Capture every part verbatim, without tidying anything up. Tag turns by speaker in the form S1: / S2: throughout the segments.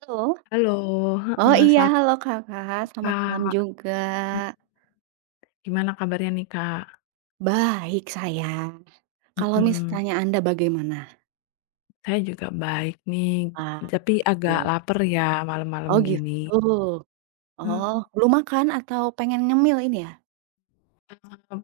S1: Halo?
S2: Halo,
S1: Oh
S2: heeh,
S1: iya,
S2: selamat
S1: halo Kakak, selamat malam
S2: Kak,
S1: juga.
S2: mmm, gimana kabarnya nih, Kak?
S1: Baik saya. Kalau
S2: Mhm,
S1: misalnya Anda bagaimana?
S2: saya juga baik nih,
S1: Ah,
S2: tapi agak
S1: gitu.
S2: lapar ya malam-malam
S1: Oh gitu.
S2: gini. Mmm,
S1: Oh, belum makan atau pengen ngemil ini ya?
S2: eee,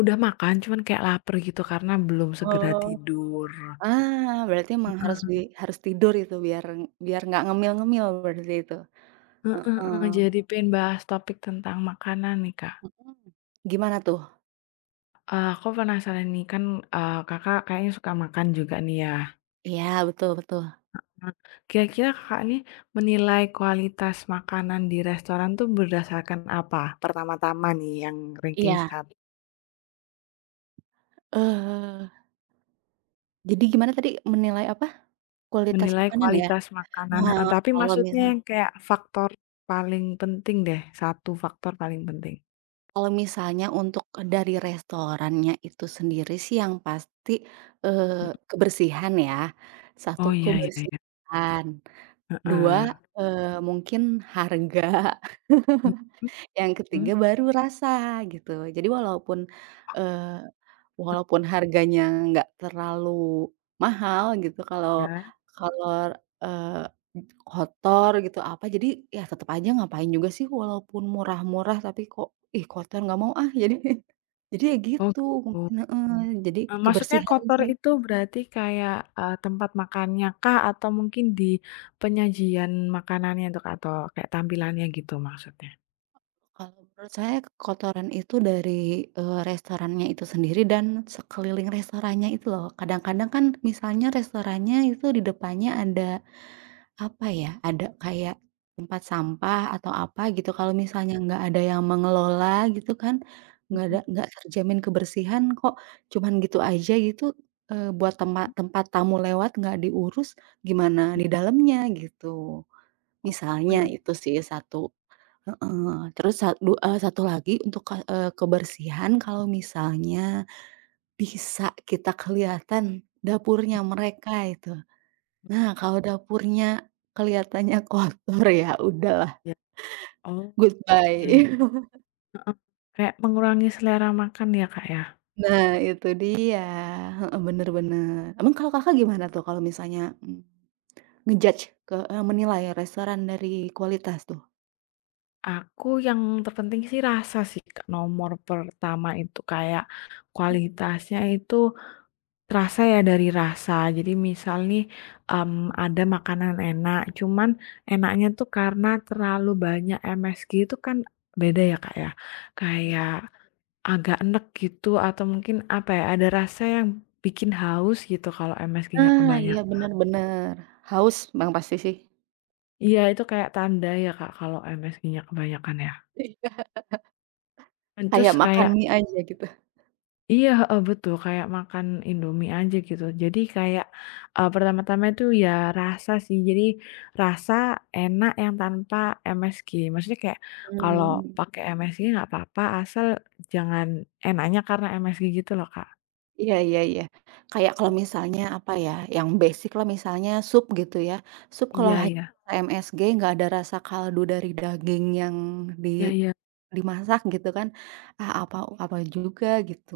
S2: udah makan cuman kayak lapar gitu karena belum segera
S1: Oh.
S2: tidur.
S1: Ah, berarti emang harus di
S2: Heeh,
S1: harus tidur itu biar biar nggak ngemil-ngemil berarti itu?
S2: heeh
S1: Heeh,
S2: heeh, jadi pengen bahas topik tentang makanan nih, Kak.
S1: mhm. Gimana tuh?
S2: Eee, aku penasaran nih kan, eee, Kakak kayaknya suka makan juga nih ya?
S1: Iya, betul betul.
S2: Nah, kira-kira Kakak nih menilai kualitas makanan di restoran tuh berdasarkan apa? Pertama-tama nih yang ranking
S1: Iya,
S2: satu
S1: eee, jadi gimana tadi menilai apa? Kualitas
S2: menilai
S1: makanan ya?
S2: kualitas makanan,
S1: Nah,
S2: heeh, tapi
S1: kalau
S2: maksudnya
S1: misal.
S2: yang kayak faktor paling penting deh, satu faktor paling penting.
S1: Kalau misalnya untuk dari restorannya itu sendiri sih yang pasti,
S2: Mhm.
S1: eee, kebersihan ya. Satu
S2: Oh, iya iya iya,
S1: kebersihan, dua
S2: heeh.
S1: eee, mungkin harga,
S2: Mhm
S1: yang ketiga
S2: mhm,
S1: baru rasa gitu. Jadi walaupun, eee, walaupun harganya nggak terlalu mahal gitu kalau
S2: ya.
S1: kalau, eee kotor gitu, apa, jadi ya tetap aja ngapain juga sih walaupun murah-murah tapi kok, ih, kotor nggak mau ah, jadi jadi ya
S2: Oh,
S1: gitu
S2: gitu.
S1: mungkin heeh, jadi
S2: Eee, maksudnya
S1: kebersihan
S2: kotor
S1: sih.
S2: itu berarti kayak, eee, tempat makannya kah atau mungkin di penyajian makanannya tuh, Kak, atau kayak tampilannya gitu maksudnya?
S1: Kalau menurut saya kotoran itu dari, eee, restorannya itu sendiri dan sekeliling restorannya itu loh. Kadang-kadang kan misalnya restorannya itu di depannya ada. Apa ya, ada kayak tempat sampah atau apa gitu kalau misalnya nggak ada yang mengelola gitu kan, nggak
S2: Mhm.
S1: ada nggak terjamin kebersihan kok, cuman gitu aja gitu, eee, buat tempat tempat tamu lewat nggak diurus gimana di dalamnya gitu.
S2: Oh,
S1: Misalnya
S2: iya
S1: itu sih satu. Heeh, terus sadu eee, satu lagi untuk ke eee, kebersihan kalau misalnya bisa kita kelihatan dapurnya mereka itu. Nah, kalau dapurnya kelihatannya kotor ya udahlah
S2: iya. Oh, iya iya.
S1: goodbye.
S2: Heeh. Kayak mengurangi selera makan ya, Kak, ya?
S1: Nah, itu dia, heeh, bener bener. Emang kalau Kakak gimana tuh kalau misalnya, mmm, nge ke eee, menilai restoran dari kualitas tuh?
S2: Aku yang terpenting sih rasa sih, Kak, nomor pertama itu kayak
S1: Mmm,
S2: kualitasnya itu terasa ya dari rasa. Jadi misal nih, mmm, ada makanan enak, cuman enaknya tuh karena terlalu banyak M S G itu kan beda ya, Kak, ya.
S1: dari ya?
S2: Kayak agak enek gitu atau mungkin apa ya, ada rasa yang bikin haus gitu kalau M S G-nya
S1: Ah, iya
S2: kebanyakan.
S1: bener bener. Haus Bang, pasti sih.
S2: Iya, itu kayak tanda ya, Kak, kalau M S G-nya kebanyakan ya? Dan
S1: Kayak
S2: terus
S1: makan
S2: kayak
S1: mie aja gitu.
S2: iya, heeh, betul, kayak makan Indomie aja gitu. Jadi kayak, eee, pertama-tama itu ya rasa sih, jadi rasa enak yang tanpa M S G. Maksudnya kayak kalau
S1: Mmm.
S2: pakai M S G nggak apa-apa, asal jangan enaknya karena M S G gitu loh, Kak.
S1: Iya iya iya. Kayak kalau misalnya, apa ya, yang basic lah misalnya sup gitu ya. Sup kalau
S2: Iya
S1: hanya
S2: iya.
S1: M S G nggak ada rasa kaldu dari daging yang di
S2: Iya iya.
S1: dimasak gitu kan, ah, apa apa juga gitu.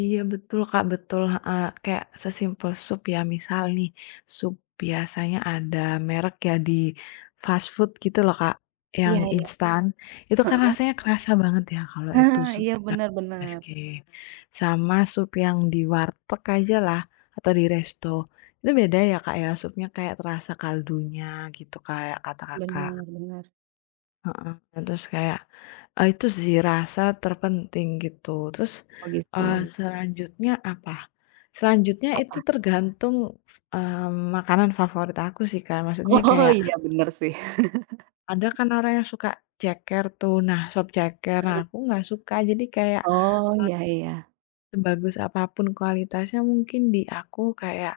S2: Iya betul Kak, betul, heeh. Kayak sesimpel sup ya, misal nih, sup biasanya ada merek ya di fast food gitu loh Kak, yang
S1: Iya iya,
S2: instan, itu kan
S1: heeh.
S2: rasanya kerasa banget ya kalau itu
S1: Nah,
S2: sup
S1: iya
S2: yang
S1: benar-benar,
S2: meski sama sup yang di warteg aja lah atau di resto, itu beda ya Kak ya, supnya kayak terasa kaldunya gitu kayak kata Kakak.
S1: benar-benar.
S2: Heeh, terus kayak, eee, itu sih rasa terpenting gitu. Terus,
S1: Oh
S2: eee,
S1: gitu,
S2: selanjutnya apa? Selanjutnya
S1: apa?
S2: itu tergantung, mmm, makanan favorit aku sih, Kak. Maksudnya
S1: Oh
S2: kayak
S1: iya benar sih.
S2: ada kan orang yang suka ceker tuh, nah sop ceker, nah aku nggak suka. Jadi kayak
S1: Oh, iya iya.
S2: sebagus apapun kualitasnya mungkin di aku kayak,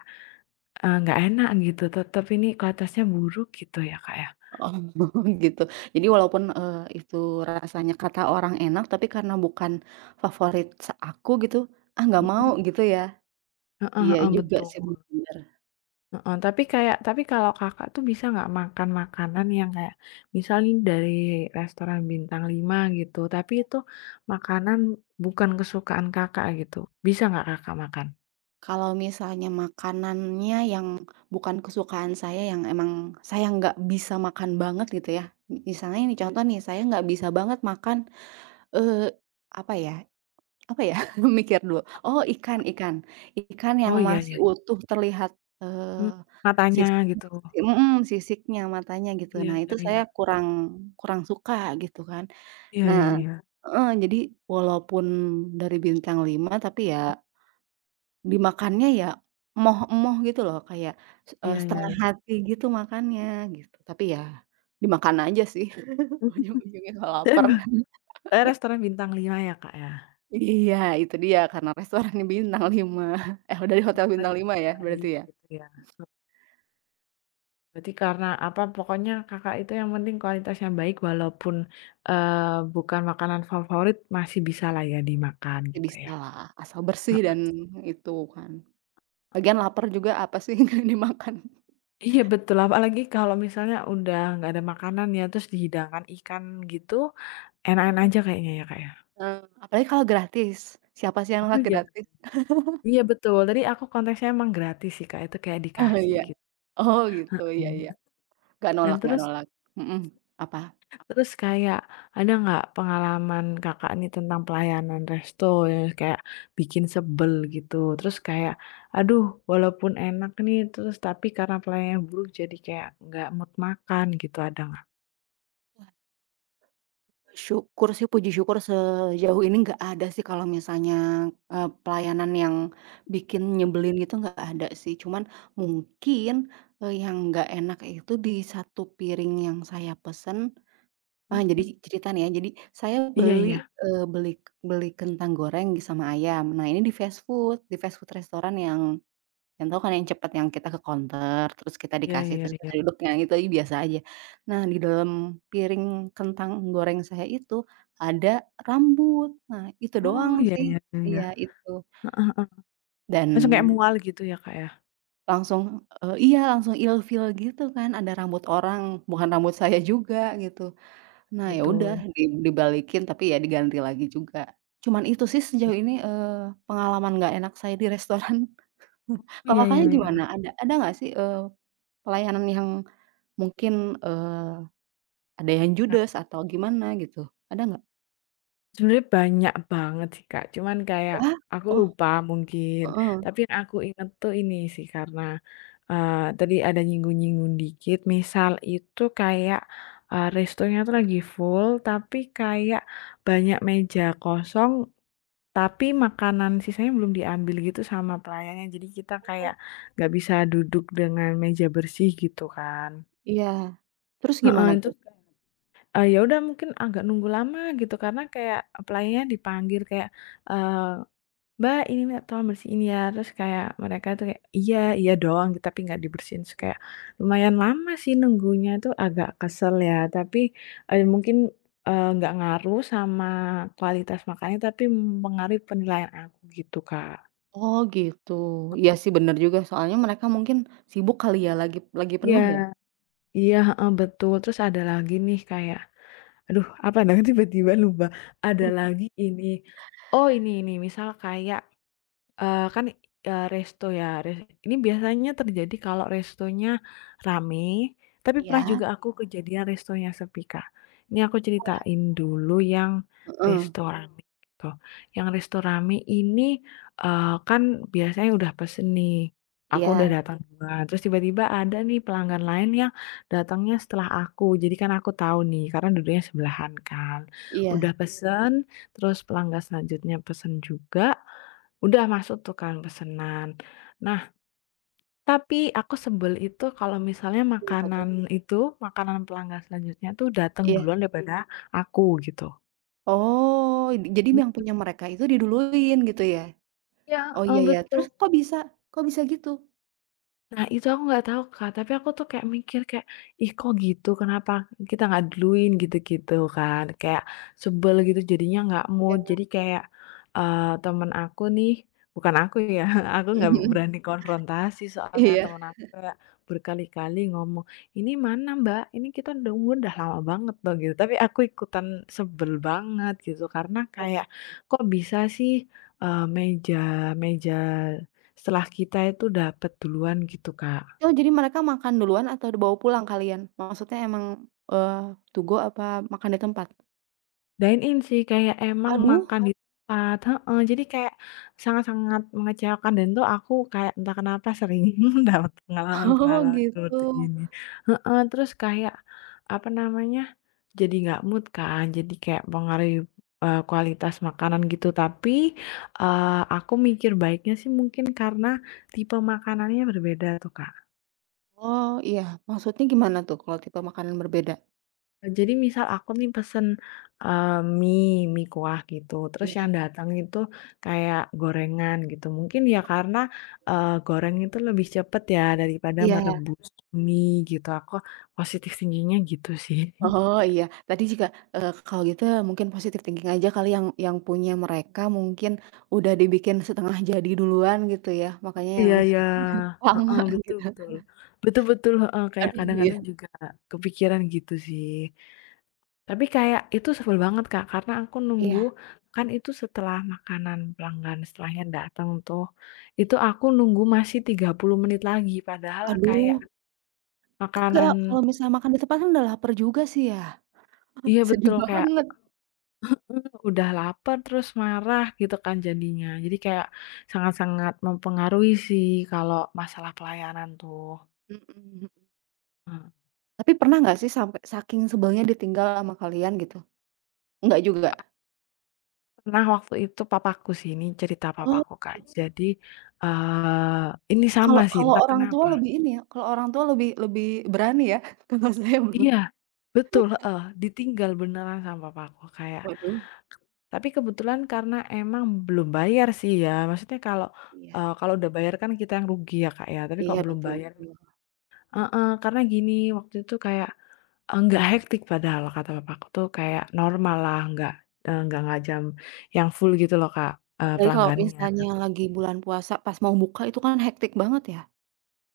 S2: eee, nggak enak gitu, tetep ini kualitasnya buruk gitu ya, Kak, ya.
S1: Oh, gitu. Jadi walaupun, eee, itu rasanya kata orang enak, tapi karena bukan favorit sa aku gitu, ah, nggak mau
S2: Mhm,
S1: gitu ya?
S2: heeh
S1: Iya
S2: heeh,
S1: juga sih
S2: betul.
S1: bener.
S2: Heeh, tapi kayak tapi kalau Kakak tuh bisa nggak makan makanan yang kayak misalnya dari restoran bintang lima gitu, tapi
S1: Iya.
S2: itu makanan bukan kesukaan Kakak gitu, bisa nggak Kakak makan?
S1: Kalau misalnya makanannya yang bukan kesukaan saya, yang emang saya nggak bisa makan banget gitu ya, misalnya ini contoh nih, saya nggak bisa banget makan, eee, apa ya? Apa ya? Mikir dulu. Oh, ikan ikan. Ikan yang
S2: Oh, iya
S1: masih
S2: iya.
S1: utuh terlihat,
S2: Mhm,
S1: eee,
S2: matanya
S1: sisiknya,
S2: gitu.
S1: mhm, sisiknya, matanya gitu.
S2: Iya
S1: Nah,
S2: iya
S1: itu
S2: iya.
S1: saya kurang kurang suka gitu kan.
S2: Iya
S1: Nah
S2: iya iya.
S1: heeh, jadi walaupun dari bintang lima tapi ya dimakannya ya moh moh gitu loh, kayak, eee,
S2: Iya iya
S1: setengah
S2: iya.
S1: hati gitu makannya, gitu. Tapi ya dimakan aja sih ujung-ujungnya kalau lapar.
S2: Mhm, restoran bintang lima ya, Kak, ya?
S1: Iya, itu dia karena restorannya bintang lima, eh, dari hotel bintang lima ya berarti
S2: Baik
S1: ya?
S2: gitu ya. Berarti karena apa, pokoknya Kakak itu yang penting kualitas yang baik walaupun, eee, bukan makanan favorit masih bisa lah ya dimakan
S1: Ya
S2: gitu ya?
S1: bisalah, asal bersih dan
S2: Heeh.
S1: itu kan. Lagian lapar juga apa sih yang nggak dimakan?
S2: Iya betul, apalagi kalau misalnya udah nggak ada makanan ya terus dihidangkan ikan gitu, enak-enak aja kayaknya ya, Kak, ya?
S1: Eee, apalagi kalau gratis, siapa sih yang
S2: Oh
S1: nolak
S2: iya
S1: gratis?
S2: iya betul, tadi aku konteksnya emang gratis sih, Kak, itu kayak
S1: Oh
S2: dikasih
S1: iya,
S2: gitu.
S1: oh gitu,
S2: Heeh.
S1: iya iya, nggak
S2: Dan
S1: nolak nggak
S2: terus
S1: nolak, mhm, apa?
S2: Terus kayak ada nggak pengalaman Kakak nih tentang pelayanan resto yang kayak bikin sebel gitu? Terus kayak, aduh walaupun enak nih terus tapi karena pelayanannya buruk jadi kayak nggak mood makan gitu ada nggak?
S1: Syukur sih, puji syukur sejauh ini nggak ada sih kalau misalnya, eee, pelayanan yang bikin nyebelin gitu nggak ada sih. Cuman mungkin, eee, yang nggak enak itu di satu piring yang saya pesen, ah jadi
S2: Mhm.
S1: cerita nih ya, jadi saya
S2: Iya
S1: beli,
S2: iya.
S1: eee, beli beli kentang goreng sama ayam. Nah ini di fast food, di fast food restoran yang. Contoh kan yang cepat yang kita ke counter, terus kita
S2: Oh. Iya
S1: dikasih,
S2: iya
S1: terus
S2: iya.
S1: kita duduk, yang itu aja biasa aja. Nah, di dalam piring kentang goreng saya itu ada rambut. Nah, itu
S2: Oh
S1: doang
S2: iya
S1: sih.
S2: iya iya iya.
S1: Iya, itu.
S2: Heeh.
S1: Dan
S2: Langsung kayak mual gitu ya Kak ya?
S1: langsung, eee, iya, langsung ilfeel gitu kan, ada rambut orang, bukan rambut saya juga gitu. Nah, ya udah
S2: Betul.
S1: di dibalikin, tapi ya diganti lagi juga. Cuman itu sih sejauh ini, eee, pengalaman nggak enak saya di restoran. Kalau
S2: Iya iya
S1: Kakaknya
S2: iya.
S1: gimana? Ada ada nggak sih, eee, pelayanan yang. Mungkin, eee, ada yang judes atau gimana gitu, ada nggak?
S2: Sebenarnya banyak banget sih, Kak, cuman kayak
S1: Wah.
S2: aku
S1: Oh,
S2: lupa mungkin,
S1: heeh.
S2: tapi yang aku inget tuh ini sih karena, eee, tadi ada nyinggung-nyinggung dikit, misal itu kayak, eee, restonya tuh lagi full, tapi kayak banyak meja kosong, tapi makanan sisanya belum diambil gitu sama pelayannya, jadi kita
S1: Oh.
S2: kayak nggak bisa duduk dengan meja bersih gitu kan.
S1: Iya. Terus
S2: Heeh,
S1: gimana
S2: itu
S1: tuh?
S2: Eee, ya udah mungkin agak nunggu lama gitu karena kayak, eee, pelayannya dipanggil kayak, eee, "Mbak, ini minta tolong bersihin ya." Terus kayak mereka tuh kayak, "Iya iya" doang gitu tapi nggak dibersihin. Terus kayak lumayan lama sih nunggunya tuh agak kesel ya tapi, eee, mungkin, eee, nggak ngaruh sama kualitas makannya tapi mempengaruhi penilaian aku gitu, Kak.
S1: Oh gitu. Iya sih bener juga soalnya mereka mungkin sibuk kali ya lagi lagi
S2: Iya
S1: penuh ya?
S2: iya, heeh, betul. Terus ada lagi nih kayak aduh apa namanya tiba-tiba lupa, ada
S1: Mhm.
S2: lagi ini, oh ini ini misal kayak Eee, kan, eee, resto ya, res ini biasanya terjadi kalau restonya rame, tapi pernah
S1: Iya.
S2: juga aku kejadian restonya sepi, Kak. Ini aku ceritain dulu yang
S1: Heeh.
S2: resto rame gitu. Yang resto rame ini, eee, kan biasanya udah pesen nih, aku udah
S1: Iya
S2: datang duluan, terus tiba-tiba ada nih pelanggan lain yang datangnya setelah aku. Jadi kan aku tahu nih, karena duduknya sebelahan kan.
S1: iya.
S2: Udah pesen, terus pelanggan selanjutnya pesen juga. Udah masuk tuh kan pesenan. Nah, tapi aku sebel itu kalau misalnya
S1: Kenapa tuh?
S2: makanan itu, makanan pelanggan selanjutnya tuh datang
S1: Iya.
S2: duluan daripada aku gitu.
S1: Oh, jadi yang
S2: Mmm.
S1: punya mereka itu diduluin gitu ya?
S2: Iya,
S1: Oh iya
S2: eee,
S1: iya.
S2: betul.
S1: Terus kok bisa, kok bisa gitu?
S2: Nah, itu aku nggak tahu, Kak, tapi aku tuh kayak mikir kayak, "Ih, kok gitu? Kenapa kita nggak duluin?" Gitu-gitu kan. Kayak sebel gitu jadinya nggak
S1: Ya.
S2: mood. Jadi kayak, eee, temen aku nih bukan aku ya, aku
S1: Mhm
S2: nggak
S1: mhm.
S2: berani konfrontasi soalnya
S1: Iya.
S2: temen aku kayak berkali-kali ngomong, "Ini mana, Mbak? Ini kita udah udah lama banget loh," gitu. Tapi aku ikutan sebel banget gitu karena kayak, "Kok bisa sih, eee, meja meja setelah kita itu dapet duluan gitu, Kak."
S1: Oh, jadi mereka makan duluan atau dibawa pulang kalian? Maksudnya emang, eee, to go apa makan di tempat?
S2: Dine-in sih kayak emang
S1: Aduh.
S2: makan. Oh, di tempat, heeh, jadi kayak sangat-sangat mengecewakan dan tuh aku kayak entah kenapa sering dapat
S1: Oh,
S2: pengalaman-pengalaman
S1: gitu.
S2: seperti ini. Heeh, terus kayak, apa namanya, jadi nggak mood kan, jadi kayak pengaruh, eee, kualitas makanan gitu. Tapi, eee, aku mikir baiknya sih mungkin karena tipe makanannya berbeda tuh, Kak.
S1: Oh, iya, maksudnya gimana tuh kalau tipe makanan berbeda?
S2: Jadi misal aku nih pesen, eee, mie mie kuah gitu, terus
S1: Iya
S2: yang datang itu kayak gorengan gitu, mungkin ya karena, eee, goreng itu lebih cepet ya daripada
S1: iya.
S2: merebus mie gitu, aku positif tingginya gitu sih.
S1: Oh, iya. Tadi juga, eee, kalau gitu mungkin positive thinking aja kali yang yang punya mereka mungkin udah dibikin setengah jadi duluan gitu ya, makanya yang
S2: Iya ya, heeh,
S1: lama
S2: betul
S1: gitu.
S2: betul. Betul betul, heeh, kayak
S1: Aduh, iya
S2: kadang-kadang juga kepikiran gitu sih. Tapi kayak itu sebel banget, Kak, karena aku nunggu
S1: iya.
S2: kan itu setelah makanan pelanggan setelahnya datang tuh, itu aku nunggu masih tiga puluh menit lagi padahal kayak
S1: Aduh,
S2: makanan.
S1: kayak kalau misalnya makan di tempat kan udah lapar juga sih ya.
S2: Iya
S1: Sedih
S2: betul, kayak
S1: banget.
S2: udah lapar terus marah gitu kan jadinya. Jadi kayak sangat-sangat mempengaruhi sih kalau masalah pelayanan tuh.
S1: Mhm.
S2: Eee,
S1: Tapi pernah nggak sih sampai saking sebelnya ditinggal sama kalian gitu? Enggak juga?
S2: Pernah waktu itu papaku sih, ini cerita
S1: Oh,
S2: papaku, Kak. Jadi, eee, ini sama
S1: kalau
S2: sih
S1: kalau
S2: entah
S1: orang tua
S2: kenapa.
S1: lebih ini ya, kalau orang tua lebih lebih berani ya, kalau saya belum.
S2: Iya, betul, heeh, ditinggal beneran sama papaku kayak,
S1: Waduh,
S2: tapi kebetulan karena emang belum bayar sih ya, maksudnya kalau,
S1: iya
S2: eee, kalau udah bayar kan kita yang rugi ya, Kak, ya, tapi
S1: iya
S2: kalau belum
S1: betul
S2: bayar,
S1: betul.
S2: heeh, karena gini, waktu itu kayak, eee, nggak hektik padahal kata papaku tuh kayak normal lah, nggak, eee, nggak ngajam yang full gitu loh, Kak, eee,
S1: Apalagi kalau
S2: pelanggannya.
S1: misalnya lagi bulan puasa pas mau buka itu kan hektik banget ya.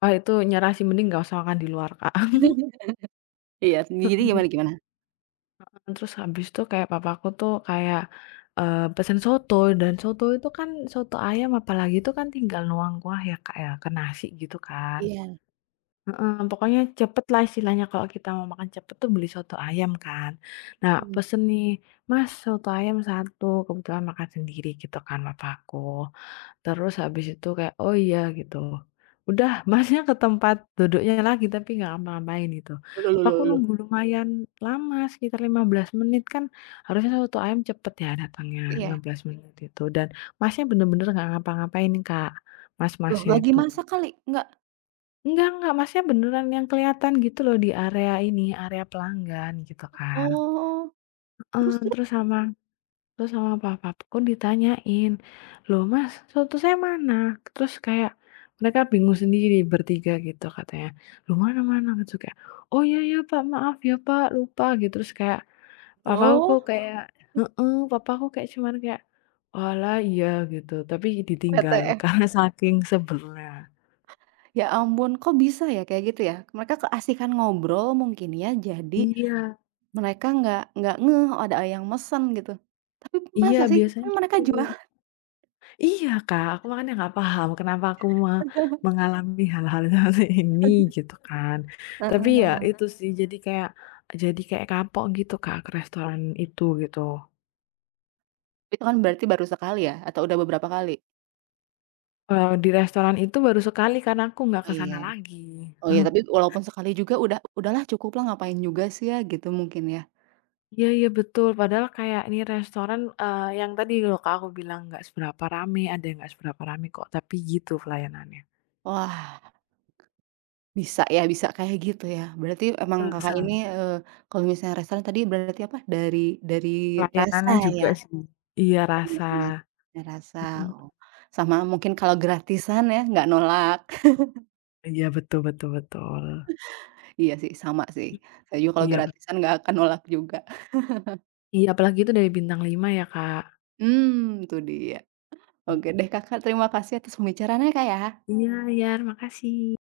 S2: Wah, itu nyerah sih, mending nggak usah makan di luar, Kak.
S1: Iya, jadi
S2: Mhm.
S1: gimana gimana?
S2: Terus habis itu kayak papaku tuh kayak, eee, pesen soto dan soto itu kan soto ayam apalagi itu kan tinggal nuang kuah ya, Kak, ya, ke nasi gitu kan.
S1: Iya,
S2: Heeh, pokoknya cepet lah istilahnya kalau kita mau makan cepet tuh beli soto ayam kan. Nah
S1: mhm.
S2: pesen nih, "Mas soto ayam satu" kebetulan makan sendiri gitu kan papaku. Terus habis itu kayak, "Oh iya," gitu. Udah masnya ke tempat duduknya lagi tapi nggak ngapa-ngapain gitu.
S1: Loh loh
S2: Apa aku
S1: loh loh.
S2: nunggu lumayan lama sekitar lima belas menit kan harusnya soto ayam cepet ya datangnya lima
S1: Iya.
S2: belas menit itu dan masnya bener-bener nggak ngapa-ngapain Kak,
S1: Loh
S2: mas-masnya
S1: lagi
S2: itu.
S1: masak kali? Enggak?
S2: Enggak enggak, masnya beneran yang kelihatan gitu loh di area ini, area pelanggan gitu kan.
S1: Oh,
S2: Heeh,
S1: terus terus?
S2: terus sama Terus sama papa aku ditanyain, "Loh Mas, soto saya mana?" Terus kayak mereka bingung sendiri bertiga gitu katanya, "Loh mana mana?" Gitu kayak, "Oh iya iya Pak, maaf ya Pak, lupa," gitu. Terus kayak papaku kok
S1: Oh,
S2: kayak heeh, papaku kayak cuman kayak, "Walah iya," gitu, tapi ditinggal
S1: P T S.
S2: karena saking sebelnya.
S1: Ya ampun, kok bisa ya kayak gitu ya? Mereka keasikan ngobrol mungkin ya, jadi
S2: Iya
S1: mereka nggak nggak ngeh oh, ada yang mesen gitu. Tapi
S2: iya
S1: masa sih? Kan
S2: biasanya
S1: mereka
S2: gitu.
S1: jual.
S2: Iya, Kak, aku makanya nggak paham kenapa aku me mengalami hal-hal seperti ini gitu kan. Tapi
S1: Heeh,
S2: ya itu sih jadi kayak jadi kayak kapok gitu, Kak, ke restoran itu gitu.
S1: itu kan berarti baru sekali ya atau udah beberapa kali?
S2: Eee, di restoran itu baru sekali karena aku nggak
S1: Oh
S2: ke
S1: iya.
S2: sana lagi.
S1: Oh iya, tapi walaupun sekali juga udah udahlah cukup lah ngapain juga sih ya gitu mungkin ya.
S2: Iya iya betul, padahal kayak ini restoran, eee, yang tadi loh, Kak, aku bilang nggak seberapa rame, ada yang nggak seberapa rame kok, tapi gitu pelayanannya.
S1: Wah, bisa ya, bisa kayak gitu ya. Berarti emang
S2: Eee,
S1: Kakak
S2: sa
S1: ini, eee, kalau misalnya restoran tadi berarti apa, dari dari rasa
S2: Pelayanannya
S1: ya?
S2: juga sih. Iya
S1: Ada
S2: rasa,
S1: ada rasa,
S2: mhm,
S1: oh. Sama mungkin kalau gratisan ya nggak nolak.
S2: iya betul betul betul.
S1: Iya sih, sama sih. Saya juga kalau
S2: Iya, bet
S1: gratisan nggak akan nolak juga.
S2: Iya, apalagi itu dari bintang lima ya, Kak.
S1: Hmm, itu dia.
S2: Mmm.
S1: Oke deh Kakak, terima kasih atas pembicaraannya, Kak, ya.
S2: Iya iya, makasih.